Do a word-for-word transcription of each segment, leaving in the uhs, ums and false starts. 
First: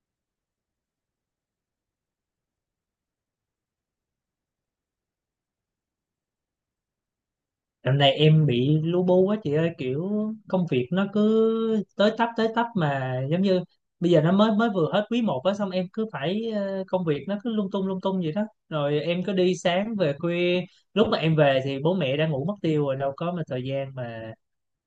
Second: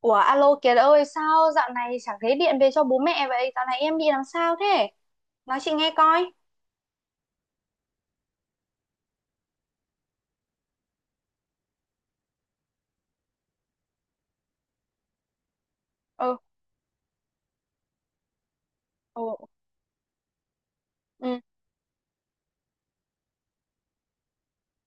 Ủa alo Kiệt ơi, sao dạo này chẳng thấy điện về cho bố mẹ vậy? Dạo này em bị làm sao thế? Nói chị nghe coi. Dạo này em bị lu bu quá chị ơi, kiểu công việc nó cứ tới tấp tới tấp, mà giống như bây giờ nó mới mới vừa hết quý một á. Xong em cứ Ừ. phải, ờ, công việc nó cứ lung tung lung tung vậy đó. Rồi Ừ. em cứ đi sáng về khuya, lúc mà em Ừ. về thì bố mẹ đã ngủ mất tiêu rồi, đâu có mà thời gian mà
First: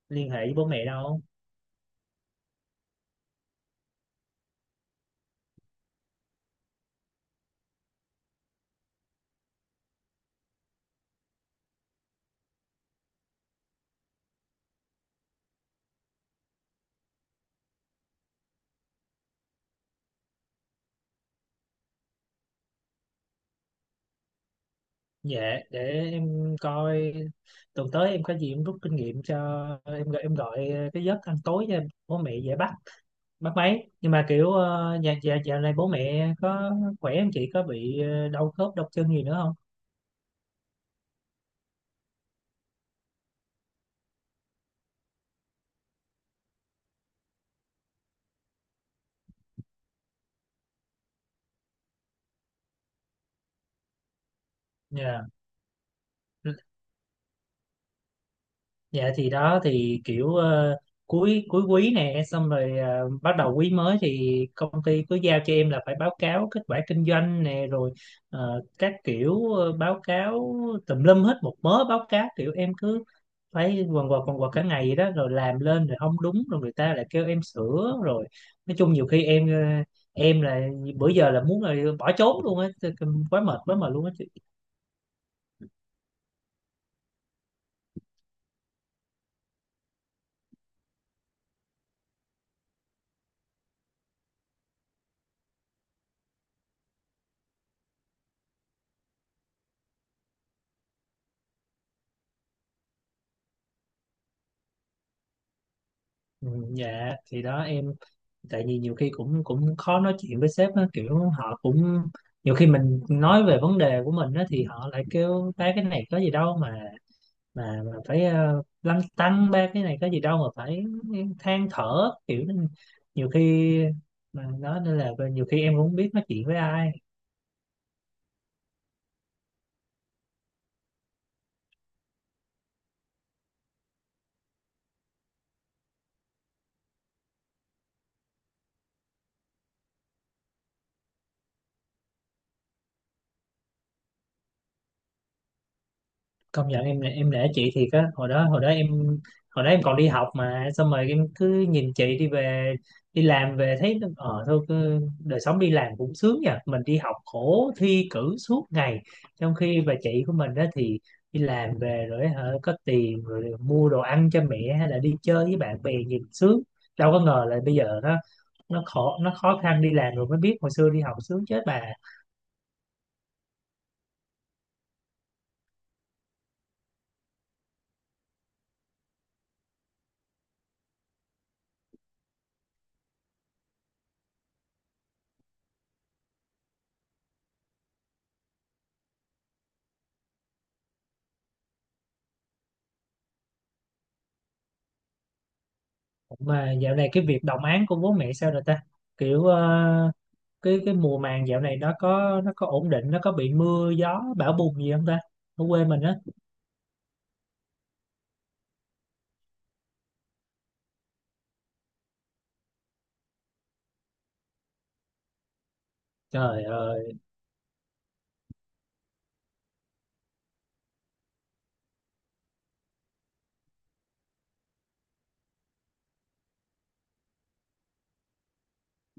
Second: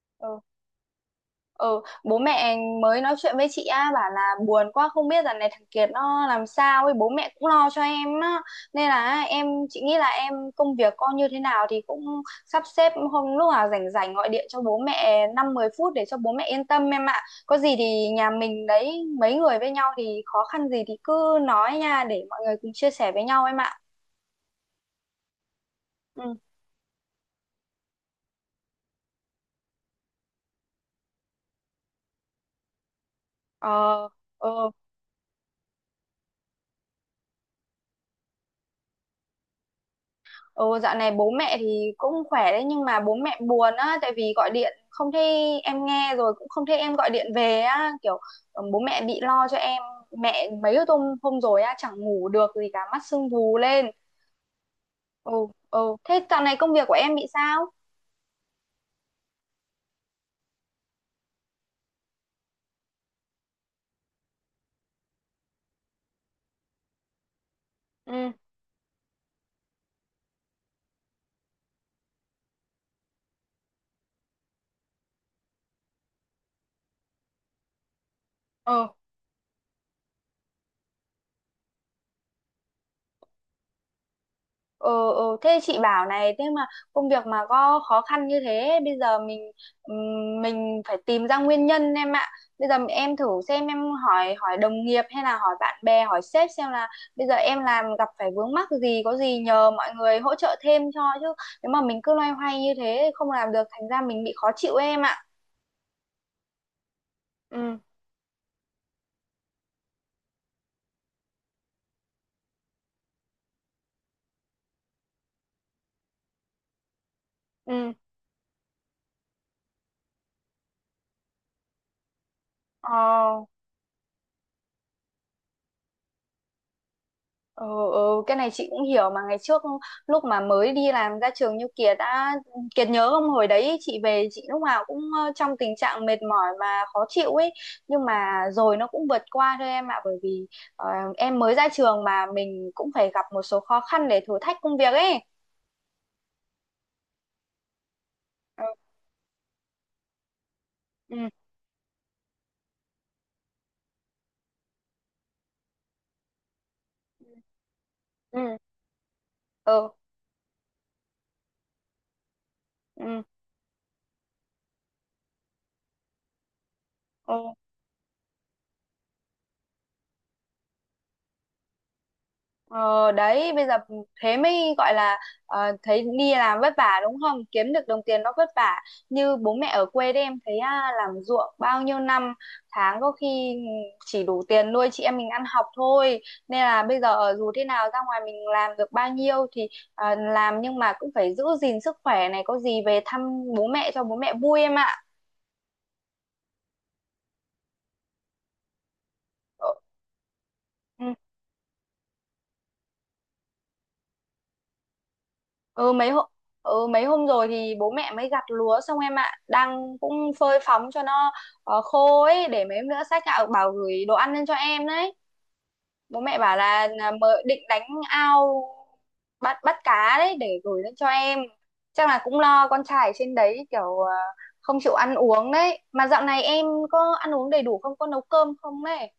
liên hệ Ừ. với bố mẹ đâu. Ừ, bố mẹ mới nói chuyện với chị á, bảo là buồn quá không biết dạo này thằng Kiệt nó làm sao ấy, bố mẹ cũng lo cho em á. Nên là em, chị nghĩ là em công việc con như thế nào thì cũng sắp xếp hôm lúc nào rảnh rảnh gọi điện cho bố mẹ năm mười phút để cho bố mẹ yên tâm em ạ. Có gì thì nhà mình đấy, mấy người với nhau thì khó khăn gì thì cứ nói nha, để mọi người cùng chia sẻ với nhau em ạ. Dạ, để Ừ. em coi tuần tới em có gì, em rút kinh nghiệm cho em em gọi cái giấc ăn tối cho bố mẹ dễ bắt mất mấy. Ờ. Nhưng mà kiểu, Ừ. ờ, dạ dạ, dạo này bố mẹ có khỏe không chị? Có bị ờ, đau khớp đau chân gì nữa không? Ừ, dạo này bố mẹ thì cũng khỏe đấy nhưng mà bố mẹ buồn á, tại vì gọi điện không thấy em nghe rồi cũng không thấy em gọi điện về á kiểu. Ừ, bố mẹ bị lo cho em. Mẹ mấy hôm hôm rồi á, chẳng ngủ được gì cả, mắt sưng vù lên. Dạ Ừ. Ừ, thế dạo này công việc của em bị sao? dạ, thì đó thì kiểu, ờ, cuối cuối quý nè, xong rồi ờ, bắt đầu quý mới thì công ty cứ giao cho em là phải báo cáo kết quả kinh doanh nè. Rồi Ừ. ờ, các kiểu, ờ, báo cáo tùm lum hết một mớ báo cáo, kiểu em cứ phải quần quật quần quật cả ngày vậy đó. Rồi làm lên rồi không đúng, rồi người ta lại kêu em sửa. Rồi nói Ừ. chung nhiều khi em ờ, em là, bữa giờ là muốn là bỏ trốn luôn á, tức là quá mệt quá mệt luôn á chị. Ừ. Ừ. Thế chị bảo này, thế mà công việc mà có khó khăn như thế bây giờ mình ừm, mình phải tìm ra nguyên nhân em ạ. Bây giờ em thử xem, em hỏi hỏi đồng nghiệp hay là hỏi bạn bè, hỏi sếp xem là bây giờ em làm gặp phải vướng mắc gì, có gì nhờ mọi người hỗ trợ thêm cho chứ. Nếu mà mình cứ loay hoay như thế không làm được, thành ra mình bị khó chịu em ạ. Ừ, dạ thì đó Ừ. em, tại vì nhiều khi cũng cũng khó nói chuyện với sếp á, kiểu họ cũng, nhiều khi mình nói về vấn đề của mình á thì họ lại kêu ta cái này có gì đâu mà mà mà Ừ. phải, uh, lăn tăn ba cái này có gì đâu mà phải than thở, kiểu nên nhiều Ờ. khi mà nói, nên là nhiều khi em cũng không biết nói chuyện với ai. Ừ. Ừ, cái này chị cũng hiểu mà. Ngày trước lúc mà mới đi làm ra trường như Kiệt đã, Kiệt nhớ không, hồi đấy chị về chị lúc nào cũng ờ, trong tình trạng mệt mỏi và khó chịu ấy. Nhưng mà rồi nó cũng vượt qua thôi em ạ, bởi vì ờ, em mới ra trường mà mình cũng phải gặp một số khó khăn để thử thách công việc ấy. Công nhận em em nể chị thiệt á. hồi đó hồi Ờ. đó em hồi đó em còn đi học, mà xong rồi Ừ. em cứ nhìn chị đi về đi làm về thấy nó- ờ thôi cứ, đời sống đi làm cũng sướng nha. Mình đi học khổ thi cử Ừ. suốt ngày, trong khi Ừ. bà chị của mình đó thì đi làm về rồi hả, có Ừ. tiền rồi mua đồ ăn cho mẹ hay là đi chơi với bạn bè nhìn sướng. Đâu có Ừ. ngờ là bây giờ nó nó khó nó khó khăn, đi làm rồi mới biết hồi xưa đi học sướng chết bà. Ờ đấy, bây giờ thế mới gọi là ờ, thấy đi làm vất vả đúng không, kiếm được đồng tiền nó vất vả như bố mẹ ở quê đấy em thấy à, làm ruộng bao nhiêu năm tháng có khi chỉ đủ tiền nuôi chị em mình ăn học thôi. Nên là bây giờ dù thế nào ra ngoài mình làm được bao nhiêu thì à, làm nhưng mà cũng phải giữ gìn sức khỏe này, có gì về thăm bố mẹ cho bố mẹ vui em ạ. Mà dạo này cái việc đồng áng của bố mẹ sao rồi ta? Kiểu Ờ. ờ, cái cái Ừ. mùa màng dạo này nó có nó có ổn định, nó có bị mưa gió bão bùng gì không ta? Ở quê ừ mình mấy á. hôm ừ mấy hôm rồi thì bố mẹ mới gặt lúa xong em ạ, đang cũng phơi phóng cho nó ờ, khô ấy, để mấy hôm nữa sách gạo bảo gửi đồ ăn lên cho em đấy. Bố mẹ bảo Trời là, là ơi. mời định đánh ao bắt bắt cá đấy để gửi lên cho em. Chắc là cũng lo con trai ở trên đấy kiểu ờ, không chịu ăn uống đấy, mà dạo này em có ăn uống đầy đủ không, có nấu cơm không đấy?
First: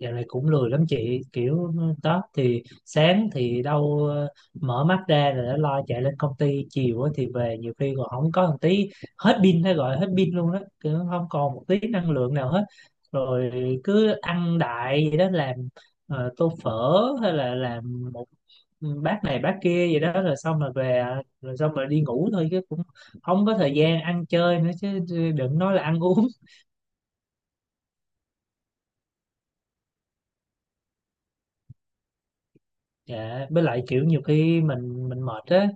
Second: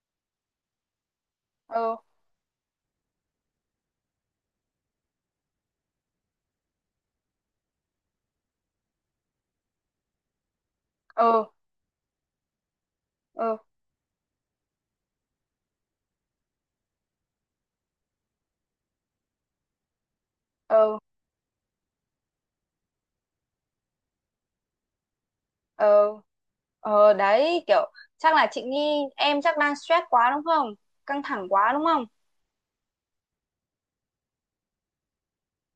Dạo này cũng lười lắm chị. Kiểu Ừ. đó thì sáng thì đâu, ờ, mở mắt ra rồi đã lo chạy lên công ty, chiều á thì về nhiều khi còn không có một tí, hết pin hay gọi hết pin luôn đó, kiểu không Ừ. còn một tí năng lượng nào hết. Rồi Ừ. cứ ăn đại vậy đó, làm ờ, tô phở hay là làm một, ừ, bát này bát kia vậy đó. Rồi xong rồi Ừ. về, à, rồi xong rồi đi ngủ thôi, chứ cũng không có thời gian ăn chơi nữa chứ, đừng nói là ăn Ừ. uống. Ờ đấy kiểu, chắc là chị nghĩ em chắc đang stress quá đúng không? Căng thẳng quá đúng không? Dạ, với lại kiểu nhiều khi mình mình mệt á,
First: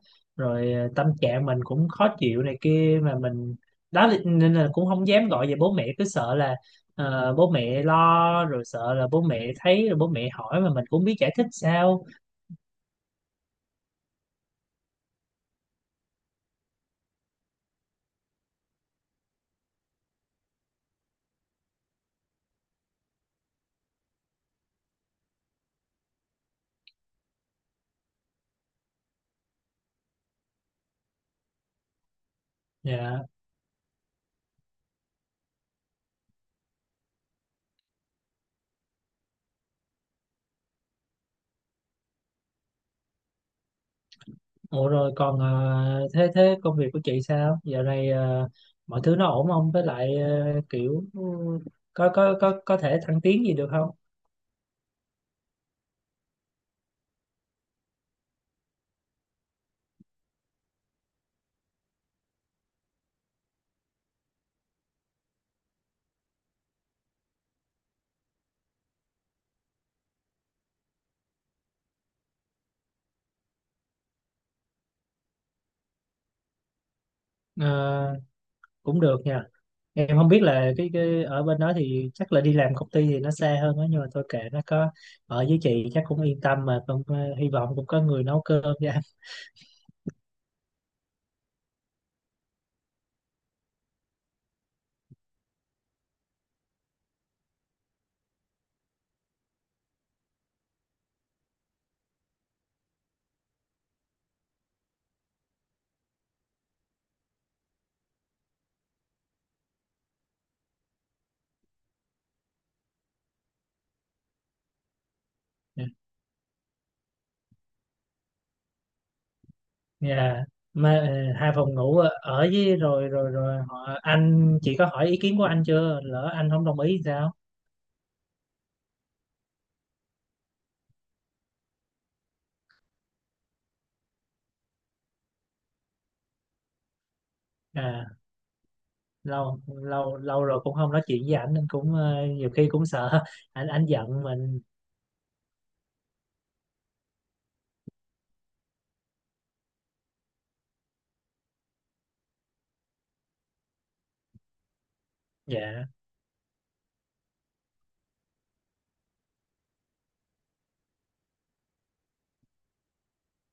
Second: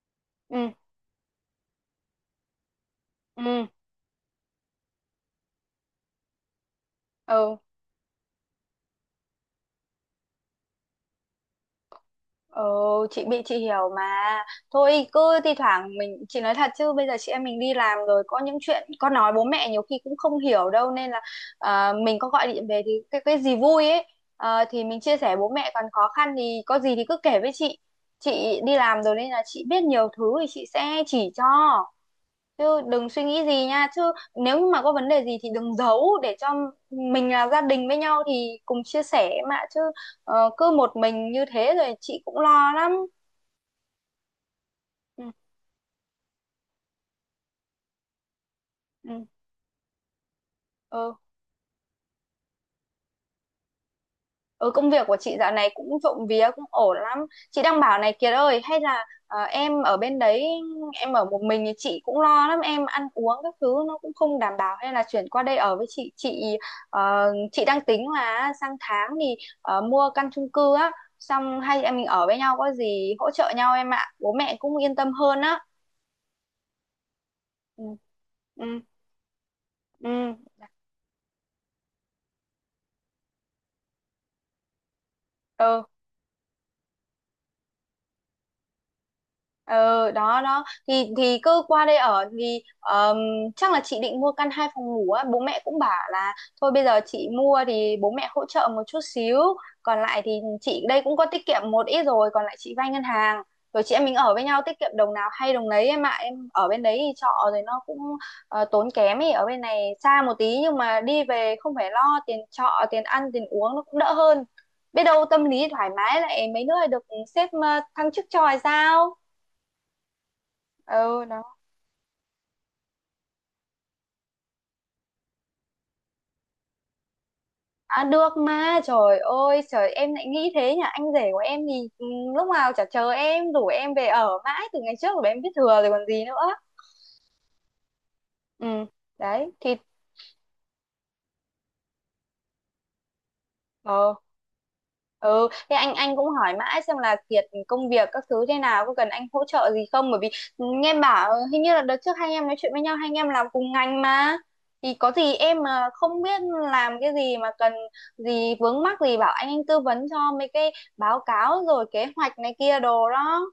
Ừ. rồi ờ, tâm trạng mình cũng khó chịu này kia, mà mình Ừ. đó là- nên là cũng không dám gọi về bố mẹ, cứ sợ là ờ, bố Ừ. mẹ lo, rồi sợ là bố mẹ thấy rồi bố mẹ hỏi mà mình cũng biết giải thích sao. Ờ, chị bị chị hiểu mà. Thôi cứ thi thoảng mình, chị nói thật chứ bây giờ chị em mình đi làm rồi, có những chuyện con nói bố mẹ nhiều khi cũng không hiểu đâu, nên là ờ, mình có gọi điện về thì cái cái gì vui ấy ờ, thì mình chia sẻ, bố mẹ còn khó khăn thì có gì thì cứ kể với chị. Chị đi làm rồi nên là chị biết nhiều thứ thì chị sẽ chỉ cho, chứ đừng suy Dạ. nghĩ gì nha. Chứ nếu như mà có vấn đề gì thì đừng giấu, để cho mình là gia đình với nhau thì cùng chia sẻ mà chứ. Ờ, cứ một mình như thế rồi chị cũng lo lắm. Ủa rồi Ừ. còn ờ, thế thế công việc của chị sao? Dạo này ờ, mọi thứ Ừ. nó ổn không? Với lại ờ, kiểu, Ừ. ừ, có có có có thể thăng tiến gì được không? Ừ, công việc của chị dạo này cũng trộm vía cũng ổn lắm. Chị đang bảo này Kiệt ơi, hay là ờ, em ở bên đấy, em ở một mình thì chị cũng lo lắm, em ăn uống các thứ nó cũng không đảm bảo, hay là chuyển qua đây ở với chị. Chị ờ, chị đang tính là sang tháng thì ờ, mua căn chung cư á, xong hai chị em mình ở với nhau có gì hỗ trợ nhau em ạ. Bố mẹ cũng yên tâm hơn á. Ừ. Ờ, Ừ. cũng được nha. Em không Ừ. biết là cái, cái ở bên đó thì chắc là đi làm công ty thì nó xa hơn đó, nhưng mà thôi kệ, nó có ở với Ừ. chị chắc cũng yên tâm, mà cũng ờ, hy vọng cũng có người nấu cơm cho anh. Ờ, đó đó thì thì cứ qua đây ở thì ờm, chắc là chị định mua căn hai phòng ngủ á. Bố mẹ cũng bảo là thôi bây giờ chị mua thì bố mẹ hỗ trợ một chút xíu, còn lại thì chị đây cũng có tiết kiệm một ít rồi, còn lại chị vay ngân hàng, rồi chị em mình ở với nhau tiết kiệm đồng nào hay đồng nấy em ạ. Em ở bên đấy thì trọ rồi nó cũng ờ, tốn kém ấy, ở bên này xa một tí nhưng mà đi về không phải lo tiền trọ tiền ăn tiền uống nó cũng đỡ hơn. Biết đâu tâm lý thoải mái lại mấy nữa lại được sếp ờ, thăng chức cho hay sao. Nhà mà Ừ ờ, hai đó. phòng ngủ ở ở với, rồi rồi rồi họ, anh chị có hỏi ý kiến của anh chưa, lỡ anh không đồng ý thì sao? À, được mà, trời ơi trời em lại nghĩ thế nhỉ, anh rể của em thì ừ, lúc nào chả chờ em rủ em về ở mãi từ ngày trước rồi, em biết thừa rồi còn gì nữa. À, Ừ đấy lâu thì. lâu lâu rồi cũng không nói chuyện với ảnh nên cũng ờ, nhiều khi cũng sợ anh anh Ờ. giận mình. Ừ, thế anh anh cũng hỏi mãi xem là Kiệt công việc các thứ thế nào có cần anh hỗ trợ gì không, bởi vì nghe em bảo hình như là đợt trước hai anh em nói chuyện với nhau, hai anh em làm cùng ngành mà, thì có gì em Dạ. mà không biết làm cái gì mà cần gì vướng mắc gì bảo anh anh tư vấn cho mấy cái báo cáo rồi kế hoạch này kia đồ đó.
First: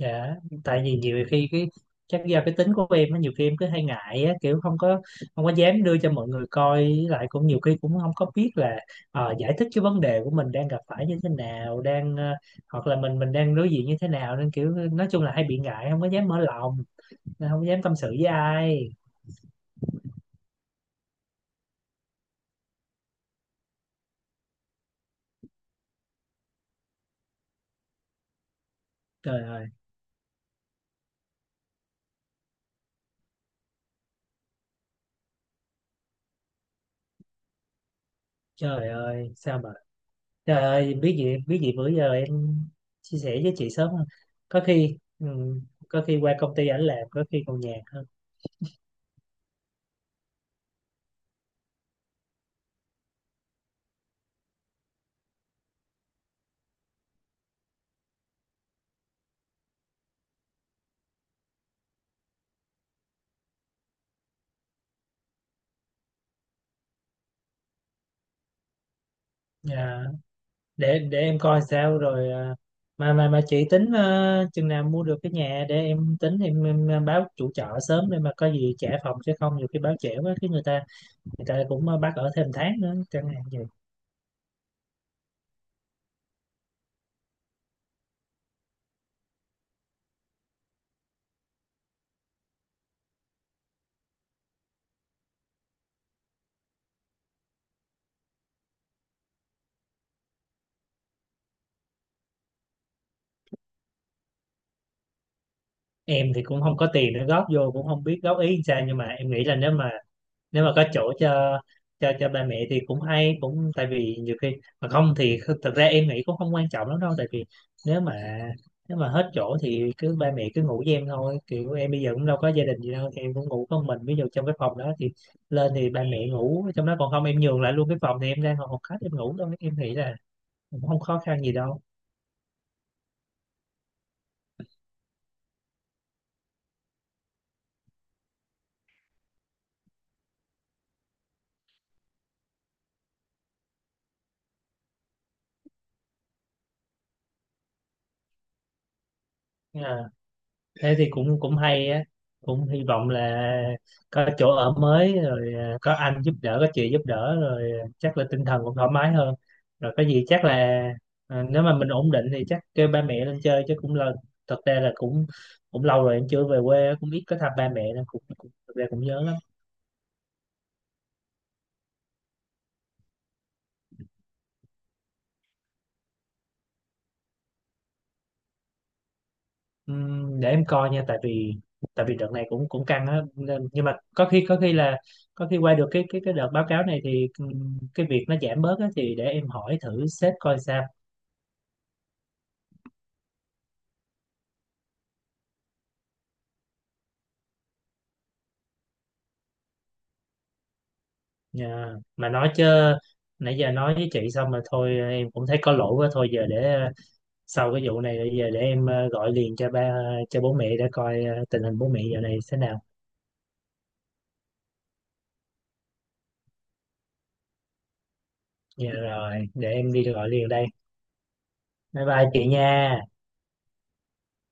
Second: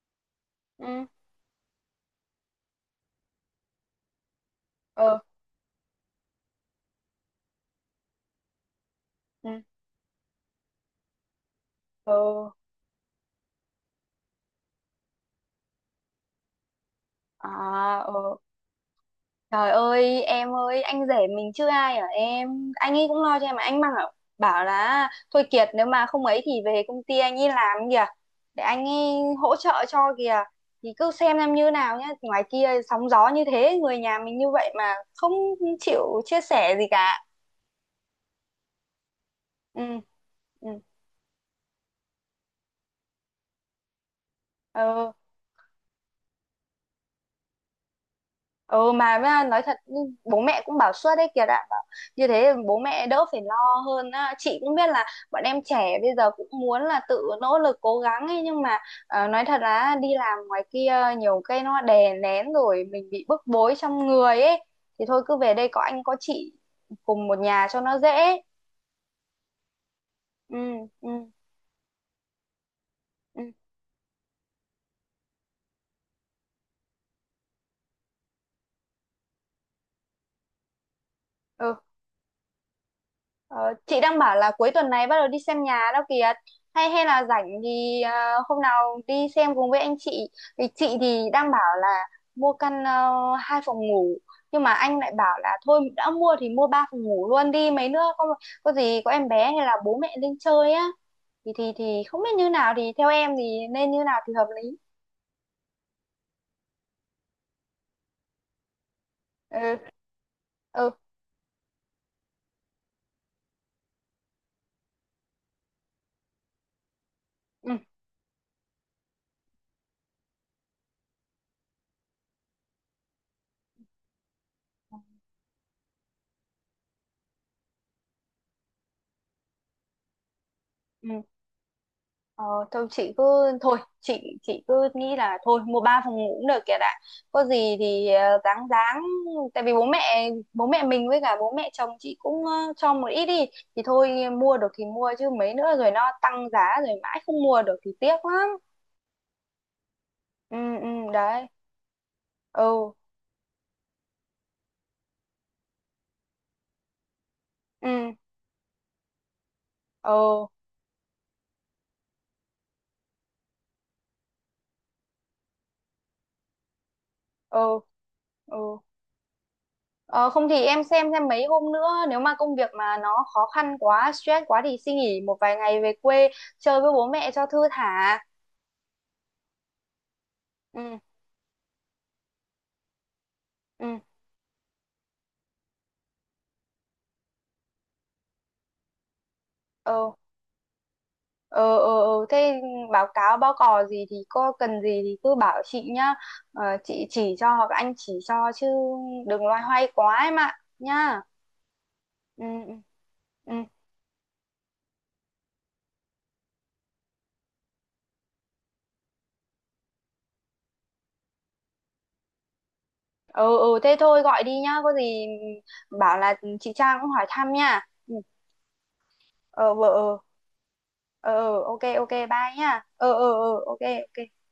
Dạ, tại vì Ừ. nhiều khi cái, chắc do cái tính của em á, nhiều khi em cứ hay ngại á, kiểu không có, Ừ. không có dám đưa cho mọi người coi, với lại cũng nhiều khi cũng không có biết là ờ, giải Ừ. thích cái vấn đề của mình đang gặp phải như thế nào, đang ờ, Ừ. hoặc là mình mình đang đối diện như thế nào, nên kiểu nói chung là hay bị ngại, không có dám mở lòng, không dám tâm À. sự với Ừ. ai. Trời ơi em ơi, anh rể mình chưa ai ở em, anh ấy cũng lo cho em mà anh mang bảo, bảo là thôi Kiệt, nếu mà không ấy thì về công ty anh ấy làm kìa, để anh ấy Trời hỗ ơi, trợ cho kìa. Thì cứ xem em như nào nhá, ngoài kia sóng gió như thế, người nhà mình như vậy mà không chịu chia sẻ gì cả. trời ơi, sao mà Ừ. trời Ừ. ơi, biết gì biết gì bữa giờ em chia sẻ với chị sớm hơn. Có khi, Ừ. ừ, có khi qua công ty ảnh làm, có khi còn nhàn hơn. Ừ, mà với nói thật nhưng bố mẹ cũng bảo suốt đấy kìa, đã bảo như thế bố mẹ đỡ phải lo hơn á. Chị cũng biết là bọn em trẻ bây giờ cũng muốn là tự nỗ lực cố gắng ấy, nhưng mà ờ, nói thật là đi làm ngoài kia nhiều cái nó đè nén rồi mình bị bức bối trong người ấy, thì thôi cứ về đây có anh có chị cùng một nhà cho nó dễ. Dạ. Ừ. để Ừ. để em coi sao rồi, à, mà mà mà Ừ. chị tính ờ, chừng nào mua được cái nhà để em tính, em, em báo chủ trọ sớm để mà có gì trả phòng, chứ không nhiều khi báo trễ quá cái người ta, người ta Ừ. cũng ờ, bắt ở thêm tháng nữa chẳng hạn vậy. Ờ, chị đang bảo là cuối tuần này bắt đầu đi xem nhà đó kìa, hay hay là rảnh thì ờ, hôm nào đi xem cùng với anh chị. Thì chị thì đang bảo là mua căn ờ, hai phòng ngủ, nhưng mà anh lại bảo là thôi đã mua thì mua ba phòng ngủ luôn đi, mấy nữa có có gì, có em bé hay là bố mẹ lên chơi á, thì thì thì không biết như nào, thì theo em thì nên như nào thì hợp lý. Em thì cũng không có tiền để góp vô, cũng không biết góp ý làm sao, nhưng mà em nghĩ là nếu Ừ. mà nếu mà có Ừ. chỗ cho cho cho ba mẹ thì cũng hay cũng, tại vì nhiều khi mà không thì kh- thật ra em nghĩ cũng không quan trọng lắm đâu. Tại vì Ừ. nếu mà nếu mà hết chỗ thì cứ ba mẹ cứ ngủ với em thôi, kiểu em bây giờ cũng đâu có gia đình gì đâu, thì em cũng ngủ con mình ví dụ trong cái phòng đó thì lên thì ba mẹ ngủ trong đó, còn không em nhường lại luôn cái phòng thì em ra ngồi phòng khách em ngủ thôi, em nghĩ là cũng không khó Ừ. khăn gì đâu. Ờ, thôi chị cứ thôi chị chị cứ nghĩ là thôi mua ba phòng ngủ cũng được kìa, đã có gì thì ờ, ráng ráng tại vì bố mẹ bố mẹ mình với cả bố mẹ chồng chị cũng ờ, cho một ít đi, thì thôi mua được thì mua chứ mấy nữa rồi nó tăng giá, rồi mãi không mua được thì tiếc lắm. Dạ. Ừ. Ừ Thế thì cũng đấy. cũng hay á, cũng hy Ừ. vọng là có chỗ ở mới rồi, à, có anh giúp đỡ có chị giúp đỡ rồi, à, Ừ. chắc là tinh thần cũng thoải mái hơn, rồi có gì chắc Ừ. là, à, nếu mà mình ổn định thì chắc kêu ba mẹ lên chơi chứ. Cũng là, thật ra là cũng, cũng, lâu rồi em chưa về quê, cũng ít có thăm ba Ừ. mẹ nên cũng, cũng thật Ừ. ra cũng nhớ lắm. ờ, không thì em xem xem mấy hôm nữa nếu mà công việc mà nó khó khăn quá stress quá thì xin nghỉ một vài ngày về quê chơi với bố mẹ cho thư thả. Ừm, để em coi Ừ. nha, tại vì tại vì đợt này cũng cũng căng á nên, nhưng Ừ. mà có khi có khi là có khi qua được cái cái cái đợt báo cáo này thì, ừm, cái việc nó giảm bớt á, thì để em hỏi thử Ờ. sếp coi sao. Ờ. Ờ. Ờ. Thế báo cáo báo cò gì thì có cần gì thì cứ bảo chị nhá. Ờ, chị chỉ cho hoặc anh chỉ cho chứ đừng loay hoay quá em ạ nhá. Dạ. Mà Ừ. nói chứ, Ừ. Ừ. nãy giờ nói với chị xong mà thôi em cũng thấy có lỗi quá. Thôi giờ để ờ, sau cái vụ này rồi, giờ để em ờ, gọi liền cho ba cho bố mẹ để coi ờ, tình hình bố mẹ giờ này thế nào. Ờ. Ờ, thế thôi gọi đi nhá, có gì bảo là chị Trang cũng hỏi thăm nha. Ừ. Dạ rồi, để Ờ vợ. em đi Ờ. gọi liền đây. Ờ. Ờ, ok Bye ok bye chị bye nha. nhá. Ờ. Ờ. Ờ. Ok. Ok.